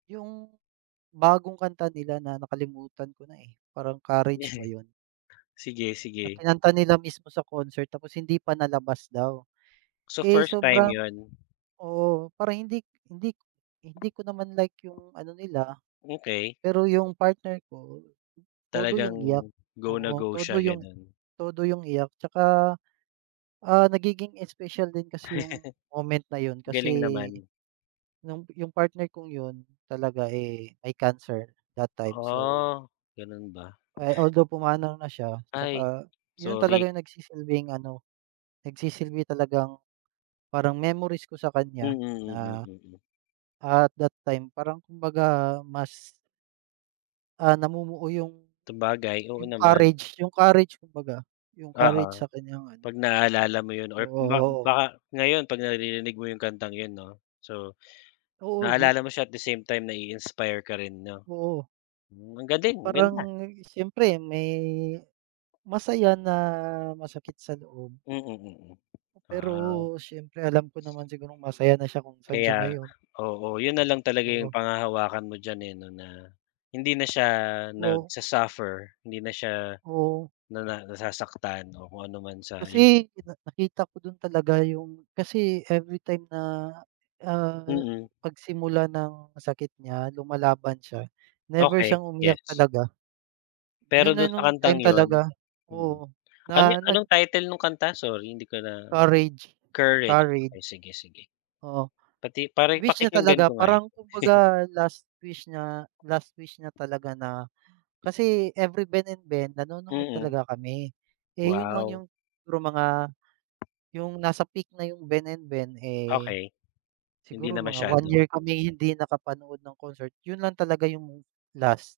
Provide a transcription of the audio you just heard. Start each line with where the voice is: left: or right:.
right: Yung bagong kanta nila na, nakalimutan ko na, eh, parang Courage ba 'yon?
left: Sige,
right: Na
left: sige.
right: kinanta nila mismo sa concert, tapos hindi pa nalabas daw.
left: So,
right: Eh,
left: first time
right: sobrang
left: 'yon?
right: oo, para hindi hindi hindi ko naman like yung ano nila.
left: Okay.
right: Pero yung partner ko, todo yung iyak,
left: Talagang, go na
right: oo,
left: go siya,
right: todo yung
left: gano'n.
right: todo yung iyak tsaka, ah, nagiging special din kasi yung moment na 'yon kasi,
left: Galing naman.
right: no'ng yung partner kong 'yon, talaga, eh, may cancer, that time, so
left: Ah, gano'n ba?
right: Eh, although pumanaw na siya,
left: Ay,
right: tsaka 'yon talaga
left: sorry.
right: yung nagsisilbing ano, nagsisilbi talagang, parang memories ko sa
left: Mm,
right: kanya
left: mm,
right: na,
left: mm.
right: at that time, parang kumbaga mas Ah, namumuo yung
left: Sabagay, oo
right: yung
left: naman.
right: courage, yung courage, kumbaga, yung courage
left: Oo,
right: sa kanyang ano
left: 'pag naalala mo 'yon
right: Oo,
left: or ba
right: oo.
left: baka ngayon, 'pag naririnig mo yung kantang 'yon 'no? So,
right: Oo, 'di
left: naalala mo siya, at the same time, nai-inspire ka rin, 'no?
right: Oo.
left: Hmm, ang galing, ang
right: Parang,
left: ganda.
right: siyempre, may masaya na, masakit sa loob.
left: Mm, mm,
right: Pero,
left: ah.
right: siyempre, alam ko naman sigurong masaya na siya, kung saan siya
left: Kaya
right: ngayon.
left: oo, 'yon na lang talaga
right: Oo.
left: yung panghahawakan mo diyan eh, 'no, na, hindi na siya
right: O
left: nagsa-suffer, hindi na siya,
right: Oo.
left: na nasasaktan, o kung anuman sa hin
right: Kasi, pina nakita ko din talaga, yung kasi everytime na, ah,
left: Mm.
right: pagsimula ng sakit niya, lumalaban siya, never
left: Okay,
right: siyang umiyak
left: gets.
right: talaga.
left: Pero,
right: 'Yon na
left: do'n sa
right: no'ng
left: kantang
right: time
left: 'yon
right: talaga,
left: mm,
right: oo,
left: ano
right: na nag
left: anong title no'ng kanta? Sorry hindi ko na
right: Courage,
left: Courage,
right: Courage.
left: ay, sige, sige.
right: Oo,
left: Pati para
right: wish niya
left: pakikinggan
right: talaga,
left: ko nga 'yon.
right: parang kumbaga, last wish niya last wish niya talaga na kasi every Ben&Ben, nanonood
left: Mm.
right: talaga kami. Eh, 'yon lang
left: Wow.
right: yung, siguro mga yung nasa peak na yung Ben&Ben eh,
left: Okay. Hindi
right: siguro
left: na
right: mga 1
left: masyado.
right: year kaming hindi nakapanood ng concert, 'yon lang talaga yung last.